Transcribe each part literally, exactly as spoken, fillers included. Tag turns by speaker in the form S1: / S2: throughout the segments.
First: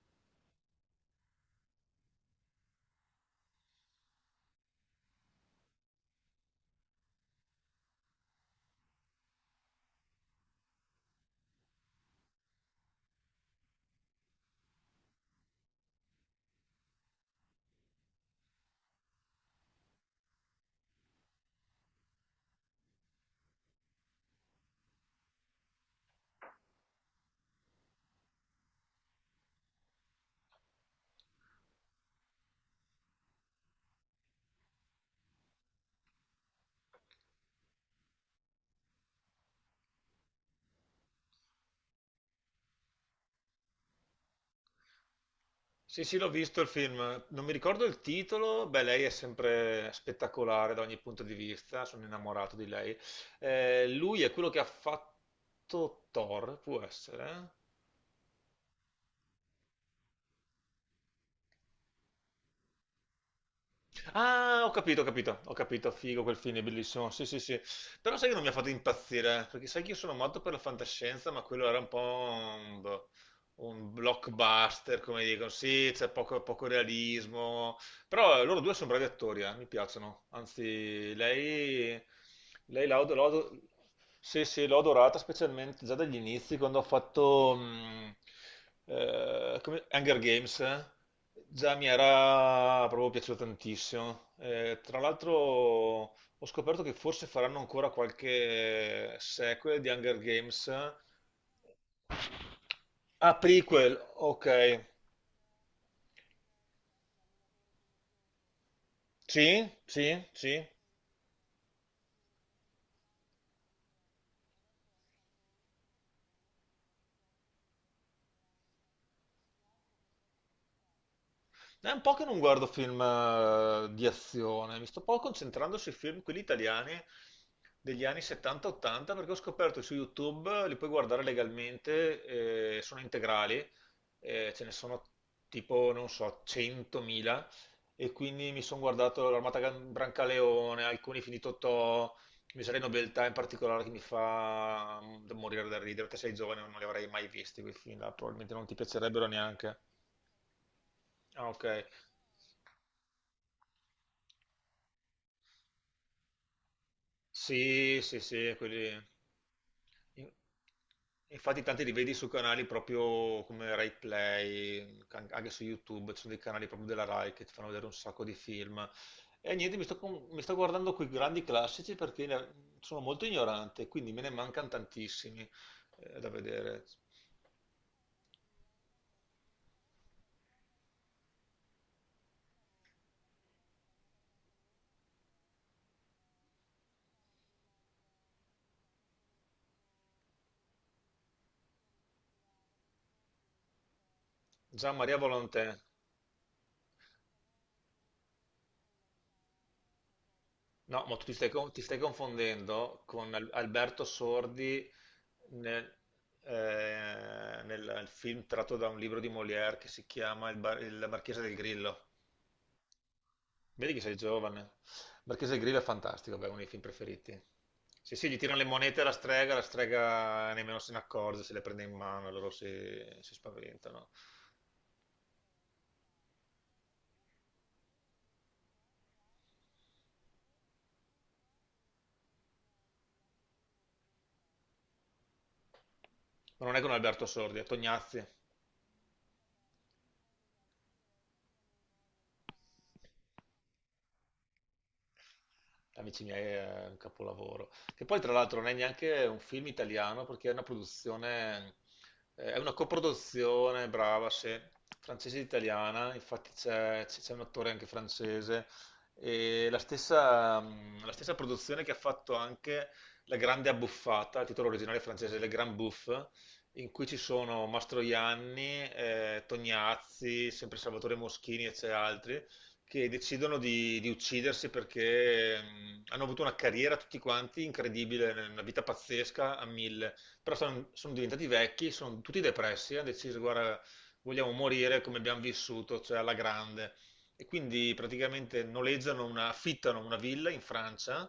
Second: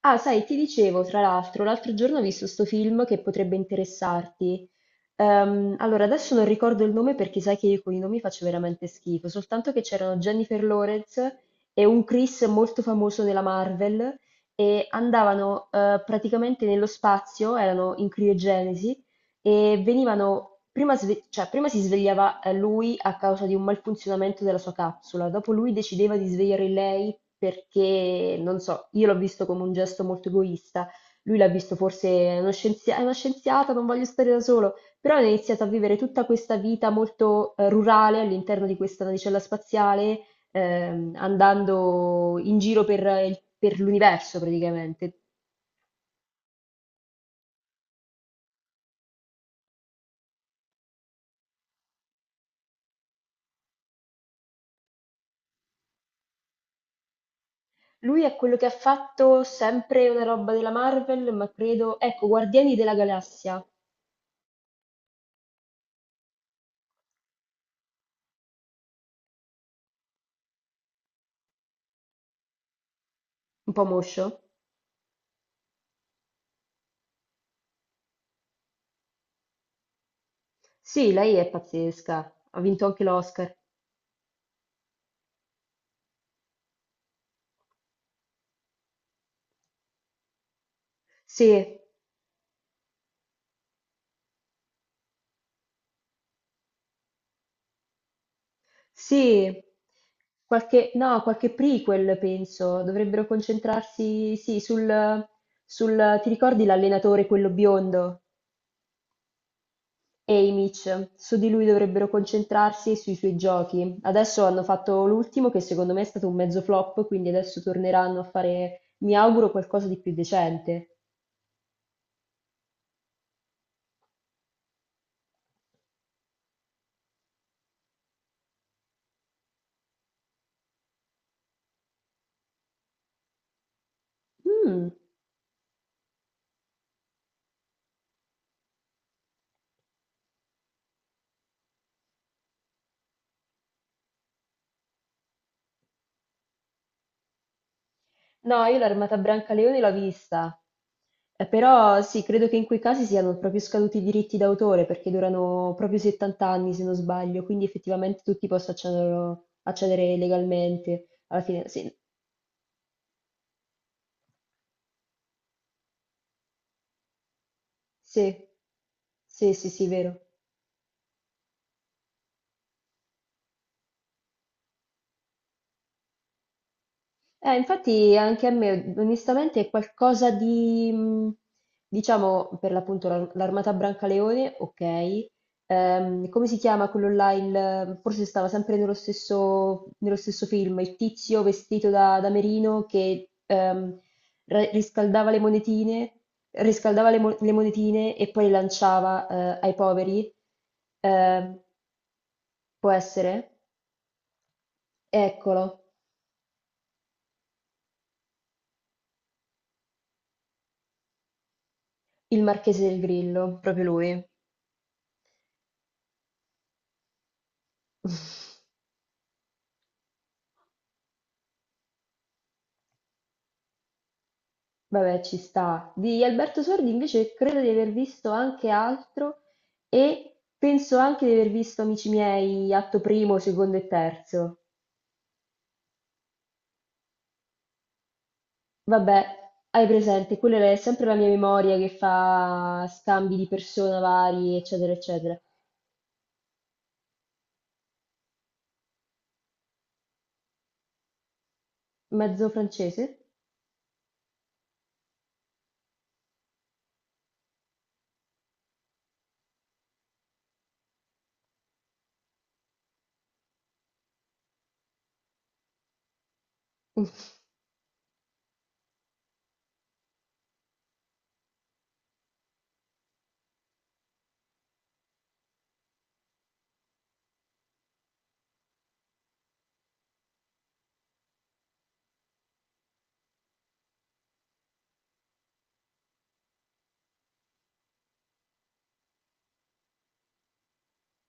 S1: Ah, sai, ti dicevo, tra l'altro, l'altro giorno ho visto sto film che potrebbe interessarti. Ehm, allora, adesso non ricordo il nome perché sai che io con i nomi faccio veramente schifo, soltanto che c'erano Jennifer Lawrence e un Chris molto famoso della Marvel e andavano eh, praticamente nello spazio, erano in criogenesi e venivano, prima, sve- cioè, prima si svegliava eh, lui a causa di un malfunzionamento della sua capsula, dopo lui decideva di svegliare lei perché, non so, io l'ho visto come un gesto molto egoista, lui l'ha visto forse "È uno scienzia- è una scienziata, non voglio stare da solo", però ha iniziato a vivere tutta questa vita molto eh, rurale all'interno di questa navicella spaziale, ehm, andando in giro per, eh, il- per l'universo praticamente.
S2: Sì, sì, l'ho visto il film, non mi ricordo il titolo, beh, lei è sempre spettacolare da ogni punto di vista, sono innamorato di lei. Eh, lui è quello che ha fatto Thor, può essere?
S1: Lui è quello che ha fatto sempre una roba della Marvel, ma credo... Ecco, Guardiani della Galassia,
S2: Ah, ho capito, ho capito, ho capito, figo quel film, è bellissimo, sì, sì, sì. Però sai che non mi ha fatto impazzire, perché sai che io sono matto per la fantascienza, ma quello era un po' un, boh,
S1: un po'
S2: un
S1: moscio.
S2: blockbuster, come dicono, sì, c'è poco, poco realismo. Però eh, loro due sono bravi attori, eh, mi piacciono.
S1: Sì,
S2: Anzi,
S1: lei è
S2: lei,
S1: pazzesca, ha vinto
S2: lei
S1: anche
S2: l'ho l'ho-
S1: l'Oscar.
S2: l'ho- sì, sì, l'ho adorata specialmente già dagli inizi, quando ha fatto mh, eh, come- Hunger Games, eh. Già
S1: Sì,
S2: mi era proprio piaciuto tantissimo. Eh, tra l'altro ho scoperto che forse faranno ancora qualche
S1: sì,
S2: sequel di Hunger Games.
S1: qualche... no, qualche prequel penso, dovrebbero
S2: Ah, prequel,
S1: concentrarsi,
S2: ok.
S1: sì, sul... sul... Ti ricordi l'allenatore, quello biondo?
S2: Sì, sì, sì.
S1: Haymitch, su di lui dovrebbero concentrarsi e sui suoi giochi. Adesso hanno fatto l'ultimo che secondo me è stato un mezzo flop, quindi adesso torneranno a fare, mi auguro, qualcosa di più decente.
S2: È un po' che non guardo film eh, di azione, mi sto un po' concentrando sui film, quelli italiani degli anni settanta ottanta, perché ho scoperto su YouTube, li puoi guardare legalmente, eh, sono integrali, eh, ce ne
S1: Mm.
S2: sono tipo, non so, centomila, e quindi mi sono guardato l'Armata Gan- Brancaleone, alcuni finito Totò, Miseria e Nobiltà in particolare che mi fa mm, morire da ridere, te sei giovane, non li avrei mai visti quei film là, probabilmente
S1: No,
S2: non ti
S1: io l'Armata
S2: piacerebbero neanche.
S1: Brancaleone l'ho vista. Eh,
S2: Ah, ok.
S1: però sì, credo che in quei casi siano proprio scaduti i diritti d'autore perché durano proprio settanta anni se non sbaglio, quindi
S2: Sì, sì,
S1: effettivamente tutti
S2: sì.
S1: possono
S2: quelli...
S1: accederlo- accedere
S2: in-
S1: legalmente alla
S2: Infatti
S1: fine.
S2: tanti
S1: Sì,
S2: li vedi su canali proprio come Rai Play, can- anche su YouTube, ci sono dei canali proprio della Rai che ti fanno vedere un sacco
S1: sì,
S2: di film.
S1: sì,
S2: E
S1: sì,
S2: niente, mi
S1: sì,
S2: sto,
S1: vero.
S2: con- mi sto guardando quei grandi classici perché ne- sono molto ignorante, quindi me ne mancano tantissimi eh, da vedere.
S1: Eh, infatti anche a me, onestamente, è qualcosa di, mh, diciamo, per l'appunto l'ar- l'Armata Brancaleone, ok. Ehm, come si chiama quello là? Il- forse stava sempre nello stesso, nello stesso film, il tizio vestito da, da merino che ehm, ra-
S2: Gian Maria
S1: riscaldava le
S2: Volonté.
S1: monetine, riscaldava le, mo- le monetine e poi le lanciava eh, ai poveri.
S2: No, ma tu ti stai,
S1: Ehm,
S2: con- ti stai
S1: Può
S2: confondendo con Al-
S1: essere?
S2: Alberto Sordi
S1: Eccolo,
S2: nel, eh, nel film tratto da un libro di Molière che si chiama Il, Bar- il Marchese del Grillo.
S1: il Marchese del Grillo, proprio
S2: Vedi che sei
S1: lui.
S2: giovane. Il Marchese del Grillo è fantastico, beh, è uno dei film preferiti. Sì, sì, gli tirano le monete alla strega, la strega nemmeno se ne accorge, se le prende in mano, loro si, si spaventano.
S1: Vabbè, ci sta. Di Alberto Sordi invece credo di aver visto anche altro e penso anche di aver visto, amici miei, atto primo, secondo e terzo.
S2: Ma non è con Alberto Sordi, è Tognazzi.
S1: Vabbè, hai presente, quella è sempre la mia memoria che fa scambi di persona vari, eccetera, eccetera.
S2: Amici miei è un capolavoro. Che poi, tra l'altro, non è neanche un film italiano perché è una produzione,
S1: Mezzo
S2: eh, è una
S1: francese?
S2: coproduzione, brava, se francese e italiana. Infatti, c'è c'è un attore anche francese. E la stessa, mm, la stessa produzione che ha fatto anche La Grande Abbuffata, il titolo originale francese, Le Grand Bouffe, in cui ci sono Mastroianni, eh, Tognazzi, sempre Salvatore Moschini e c'è altri che decidono di, di uccidersi perché mh, hanno avuto una carriera tutti quanti incredibile, una vita pazzesca a mille, però sono, sono diventati vecchi, sono tutti depressi, hanno deciso, guarda, vogliamo morire come abbiamo vissuto, cioè alla grande. E quindi praticamente noleggiano una, affittano una villa in Francia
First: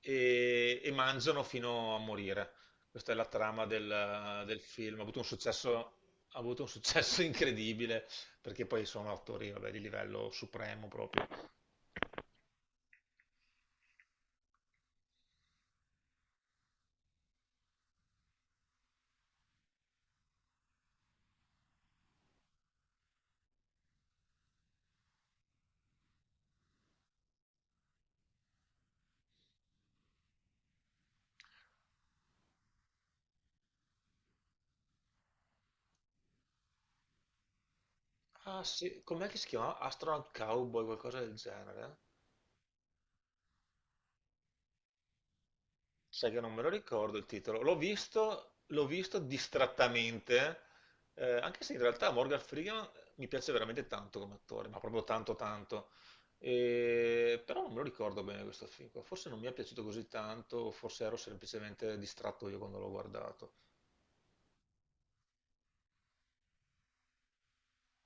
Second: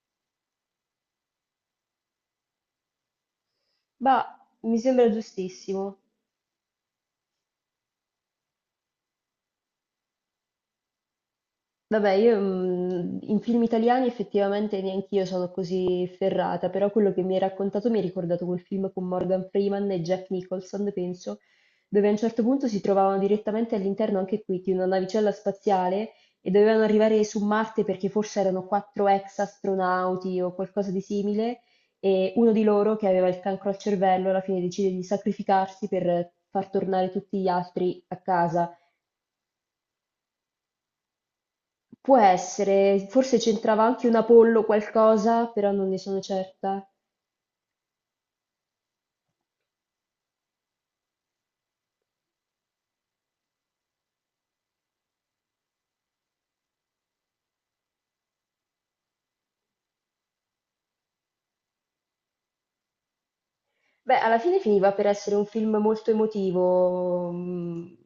S2: e, e mangiano fino a morire. Questa è la trama
S1: Bah,
S2: del, del
S1: mi
S2: film. Ha
S1: sembra
S2: avuto un successo,
S1: giustissimo.
S2: ha avuto un successo incredibile perché poi sono attori, vabbè, di livello supremo proprio.
S1: Vabbè, io mm, in film italiani effettivamente neanch'io sono così ferrata, però quello che mi hai raccontato mi ha ricordato quel film con Morgan Freeman e Jack Nicholson, penso, dove a un certo punto si trovavano direttamente all'interno anche qui di una navicella spaziale e dovevano arrivare su Marte perché forse erano quattro ex astronauti o qualcosa di simile e uno di loro che aveva il cancro al cervello alla fine decide di sacrificarsi per far tornare tutti gli altri a
S2: Ah
S1: casa.
S2: sì, com'è che si chiama? Astronaut Cowboy, qualcosa del genere?
S1: Può essere, forse c'entrava anche un Apollo qualcosa, però non ne sono
S2: Sai che non me lo
S1: certa.
S2: ricordo il titolo. L'ho visto, l'ho visto distrattamente, eh, anche se in realtà Morgan Freeman mi piace veramente tanto come attore, ma proprio tanto tanto. E- Però non me lo ricordo bene questo film qua. Forse non mi è piaciuto così tanto, o forse ero semplicemente distratto io quando l'ho guardato.
S1: Beh, alla fine finiva per essere un film molto emotivo, mh,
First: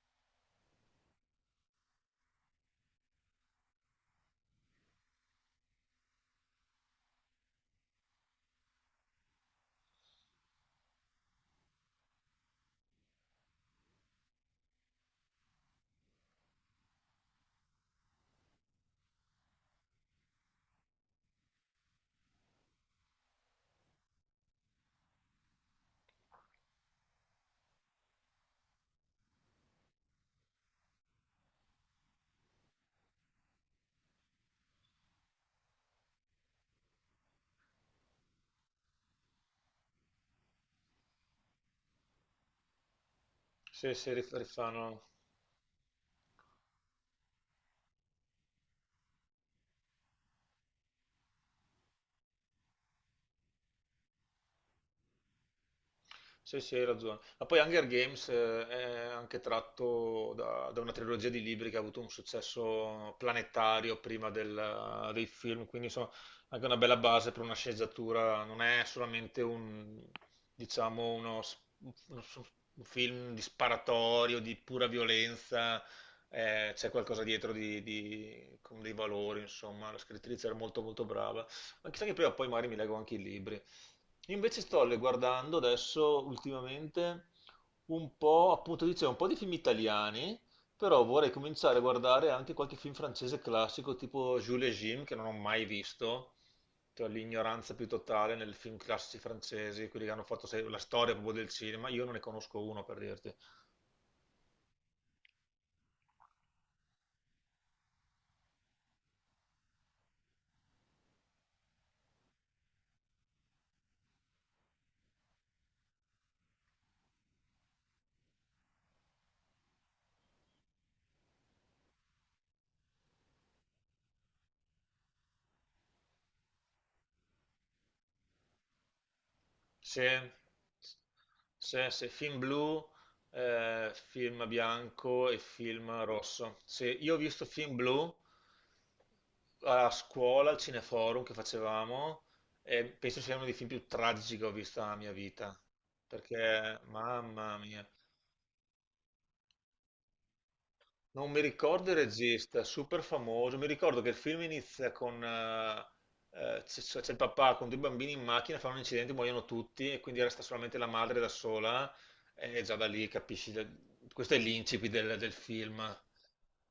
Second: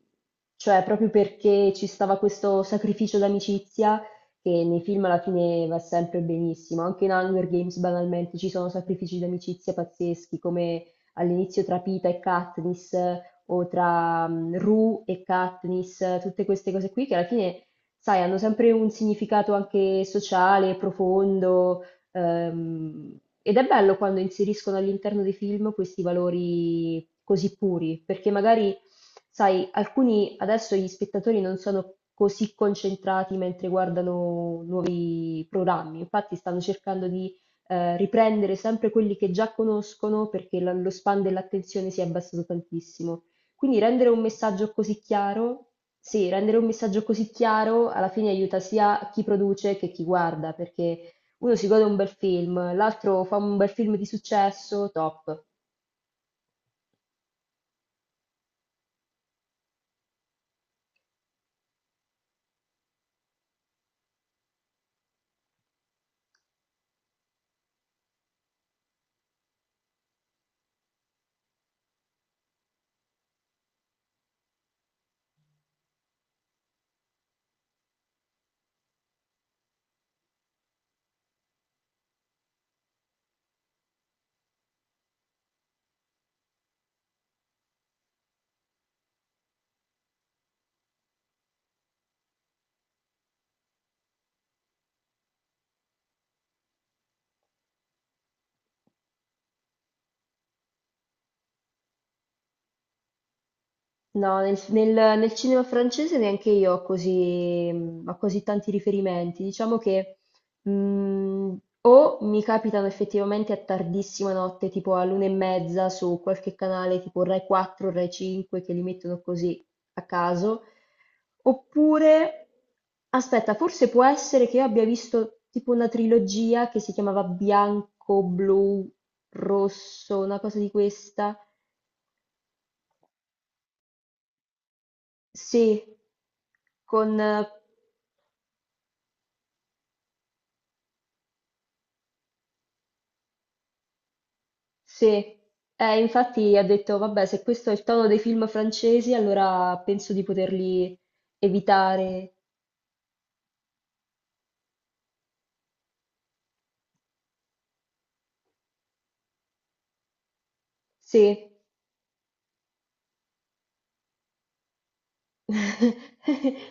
S1: cioè proprio perché ci stava questo sacrificio d'amicizia che nei film alla fine va sempre benissimo. Anche in Hunger Games banalmente ci sono sacrifici d'amicizia pazzeschi, come all'inizio tra Pita e Katniss o tra mh, Rue e Katniss, tutte queste cose qui che alla fine, sai, hanno sempre un significato anche sociale, profondo. Ehm, ed è bello quando inseriscono all'interno dei film questi valori così puri, perché magari, sai, alcuni adesso gli spettatori non sono così concentrati mentre guardano nuovi programmi, infatti stanno cercando di eh, riprendere sempre quelli che già conoscono perché la- lo span dell'attenzione si è abbassato tantissimo. Quindi
S2: Se,
S1: rendere
S2: se
S1: un
S2: rif-
S1: messaggio
S2: rifanno.
S1: così chiaro, sì, rendere un messaggio così chiaro alla fine aiuta sia chi produce che chi guarda, perché uno si gode un bel film, l'altro fa un bel film di successo, top.
S2: Sì, sì, hai ragione. Ma poi Hunger Games eh, è anche tratto da, da una trilogia di libri che ha avuto un successo planetario prima del- eh, dei film, quindi insomma anche una bella base per una sceneggiatura, non è solamente un, diciamo, uno, s- uno s- un film di sparatorio, di pura violenza, eh, c'è qualcosa dietro di, di- con dei valori, insomma, la scrittrice era molto molto brava. Ma chissà che prima o poi magari mi leggo anche i libri. Invece sto le guardando adesso ultimamente un po', appunto dicevo, un po' di film italiani, però vorrei cominciare a guardare anche qualche film francese classico tipo Jules et Jim che non ho mai visto, cioè l'ignoranza più totale nel film classici francesi, quelli che hanno fatto se- la storia proprio del cinema, io non ne conosco uno per dirti.
S1: No, nel, nel- nel cinema francese neanche io ho così, mm, ho così tanti riferimenti. Diciamo che mh, o mi capitano effettivamente a tardissima notte, tipo all'una e mezza su qualche canale tipo Rai quattro, Rai cinque, che li mettono così a caso, oppure, aspetta, forse può essere che io abbia visto tipo una trilogia che si chiamava Bianco, Blu,
S2: Sì,
S1: Rosso, una cosa di questa.
S2: sì, sì, film blu, eh, film bianco e
S1: Sì,
S2: film rosso. Sì,
S1: con
S2: io ho
S1: eh,
S2: visto film blu a scuola, al Cineforum che facevamo, e penso sia uno dei film più tragici che ho visto nella
S1: sì,
S2: mia vita,
S1: eh, infatti ha
S2: perché,
S1: detto, vabbè, se
S2: mamma
S1: questo è il
S2: mia.
S1: tono dei film francesi, allora penso di poterli
S2: Non mi ricordo il
S1: evitare.
S2: regista, super famoso. Mi ricordo che il film inizia con eh, eh, c'è c'è- c'è il papà con due bambini in macchina, fanno un incidente, muoiono tutti e quindi resta solamente la madre da
S1: Sì,
S2: sola e già da lì capisci. da- Questo è l'incipit del, del film.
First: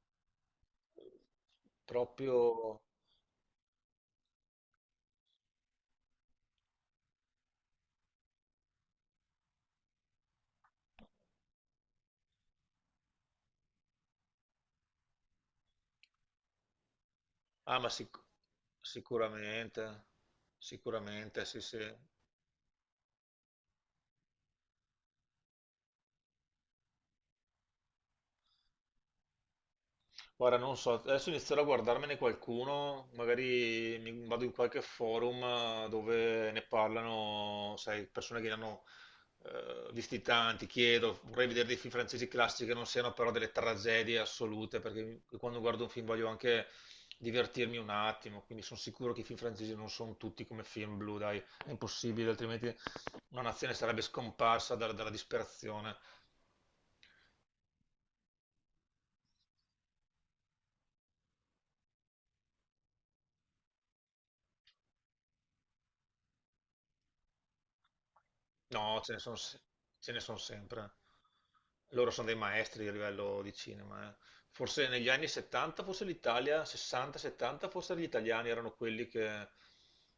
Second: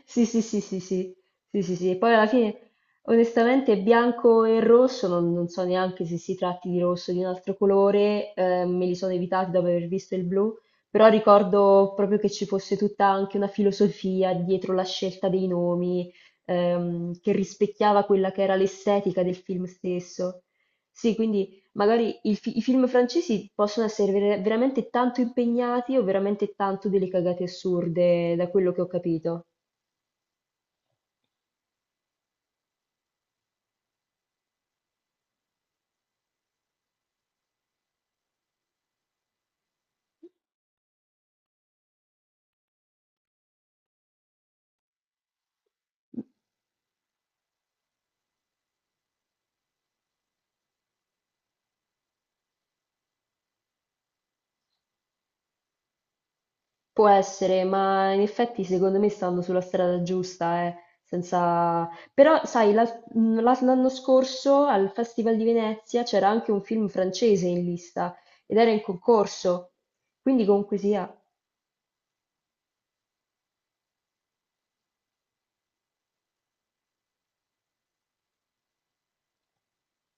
S1: sì, sì, sì, sì, sì, sì, sì, sì. E poi alla
S2: Proprio.
S1: fine, onestamente, bianco e rosso, non, non so neanche se si tratti di rosso o di un altro colore, eh, me li sono evitati dopo aver visto il blu, però ricordo proprio che ci fosse tutta anche una filosofia dietro la scelta dei nomi, ehm, che
S2: Ah, ma
S1: rispecchiava
S2: sic-
S1: quella che era l'estetica del film
S2: sicuramente,
S1: stesso. Sì,
S2: sicuramente,
S1: quindi
S2: sì, sì.
S1: magari il fi- i film francesi possono essere ver- veramente tanto impegnati o veramente tanto delle cagate assurde, da quello che ho capito.
S2: Guarda, non so, adesso inizierò a guardarmene qualcuno, magari mi vado in qualche forum eh, dove ne parlano, sai, persone che ne hanno eh, visti tanti, chiedo, vorrei vedere dei film francesi classici che non siano però delle tragedie assolute, perché mi- quando guardo un film voglio anche divertirmi un attimo, quindi sono sicuro che i film francesi non sono tutti come film blu, dai, è impossibile, altrimenti una nazione sarebbe scomparsa dalla dalla disperazione.
S1: Può essere, ma in effetti secondo me stanno sulla strada giusta, eh, senza... Però, sai, la- mh, la- l'anno scorso al Festival di Venezia c'era anche un film francese in lista ed era in
S2: No, ce ne sono
S1: concorso,
S2: ce ne son
S1: quindi comunque
S2: sempre.
S1: sia.
S2: Loro sono dei maestri a livello di cinema. eh. Forse negli anni settanta, forse l'Italia, sessanta settanta, forse gli italiani erano quelli che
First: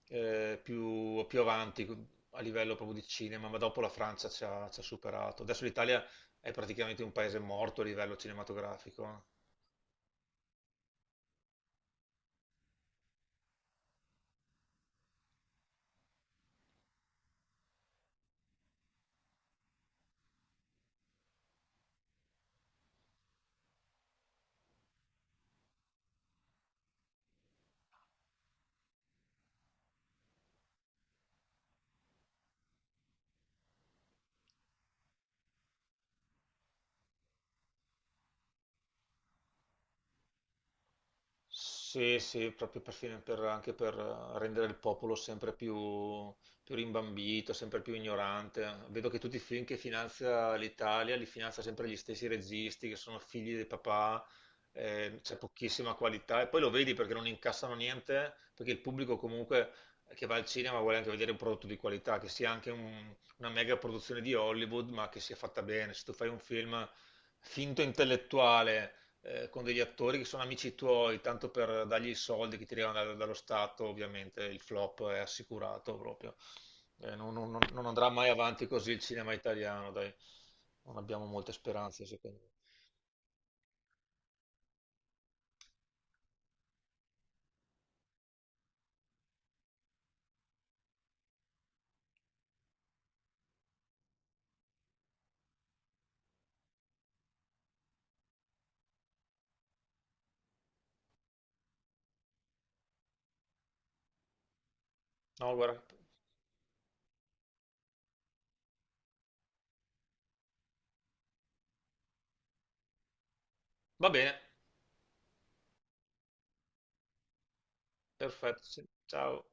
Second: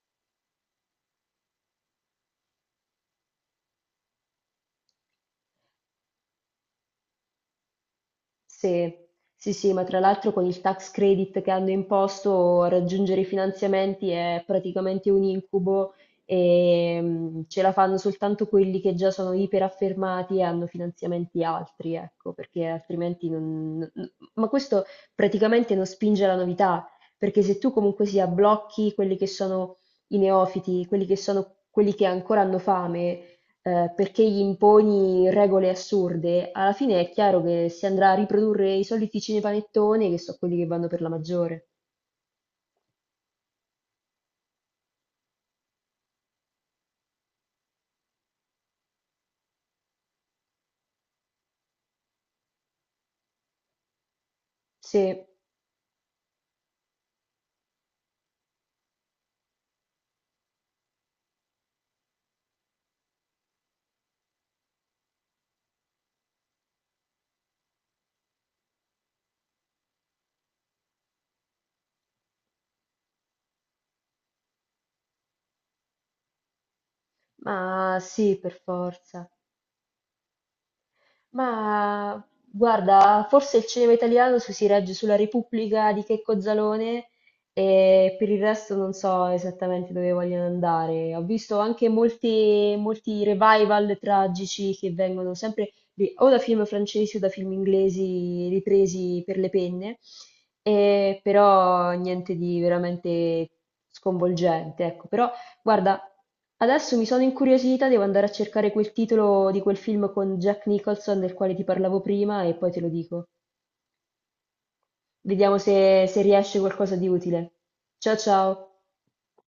S2: eh, più, più avanti a livello proprio di cinema, ma dopo la Francia ci ha, ci ha superato. Adesso l'Italia è praticamente un paese morto a livello
S1: Sì,
S2: cinematografico. eh.
S1: sì, sì, ma tra l'altro con il tax credit che hanno imposto raggiungere i finanziamenti è praticamente un incubo e mm, ce la fanno soltanto quelli che già sono iperaffermati e hanno finanziamenti altri, ecco, perché altrimenti non... n- Ma questo praticamente non spinge alla novità, perché se tu comunque sia blocchi quelli che sono i neofiti, quelli che sono quelli che ancora hanno fame eh, perché gli imponi regole assurde, alla fine è chiaro che si andrà a riprodurre i soliti cinepanettoni che sono quelli che vanno per la maggiore.
S2: Sì, sì, proprio per fine- per- anche per eh, rendere il popolo sempre più, più rimbambito, sempre più ignorante. Vedo che tutti i film che finanzia l'Italia li finanzia sempre gli stessi registi che sono figli dei papà,
S1: Sì,
S2: eh, c'è pochissima qualità e poi lo vedi perché non incassano niente, perché il pubblico comunque che va al cinema vuole anche vedere un prodotto di qualità, che sia anche un- una mega produzione di Hollywood, ma che sia fatta bene. Se tu fai un film finto intellettuale eh, con degli attori che sono amici tuoi, tanto per dargli i soldi che ti arrivano da- dallo Stato, ovviamente il flop è assicurato proprio. Eh, non, non- non- non
S1: ma
S2: andrà mai
S1: sì, per
S2: avanti così il
S1: forza.
S2: cinema italiano, dai. Non abbiamo molte speranze,
S1: Ma
S2: secondo me.
S1: guarda, forse il cinema italiano su- si regge sulla Repubblica di Checco Zalone e per il resto non so esattamente dove vogliono andare. Ho visto anche molti, molti revival tragici che vengono sempre ri- o da film francesi o da film inglesi ripresi per le penne, e però niente di veramente sconvolgente, ecco. Però
S2: No, guarda.
S1: guarda, adesso mi sono incuriosita, devo andare a cercare quel titolo di quel film con Jack Nicholson del quale ti parlavo prima e poi te lo dico.
S2: Va bene,
S1: Vediamo se, se riesce qualcosa di utile. Ciao
S2: perfetto.
S1: ciao!
S2: Sì. Ciao.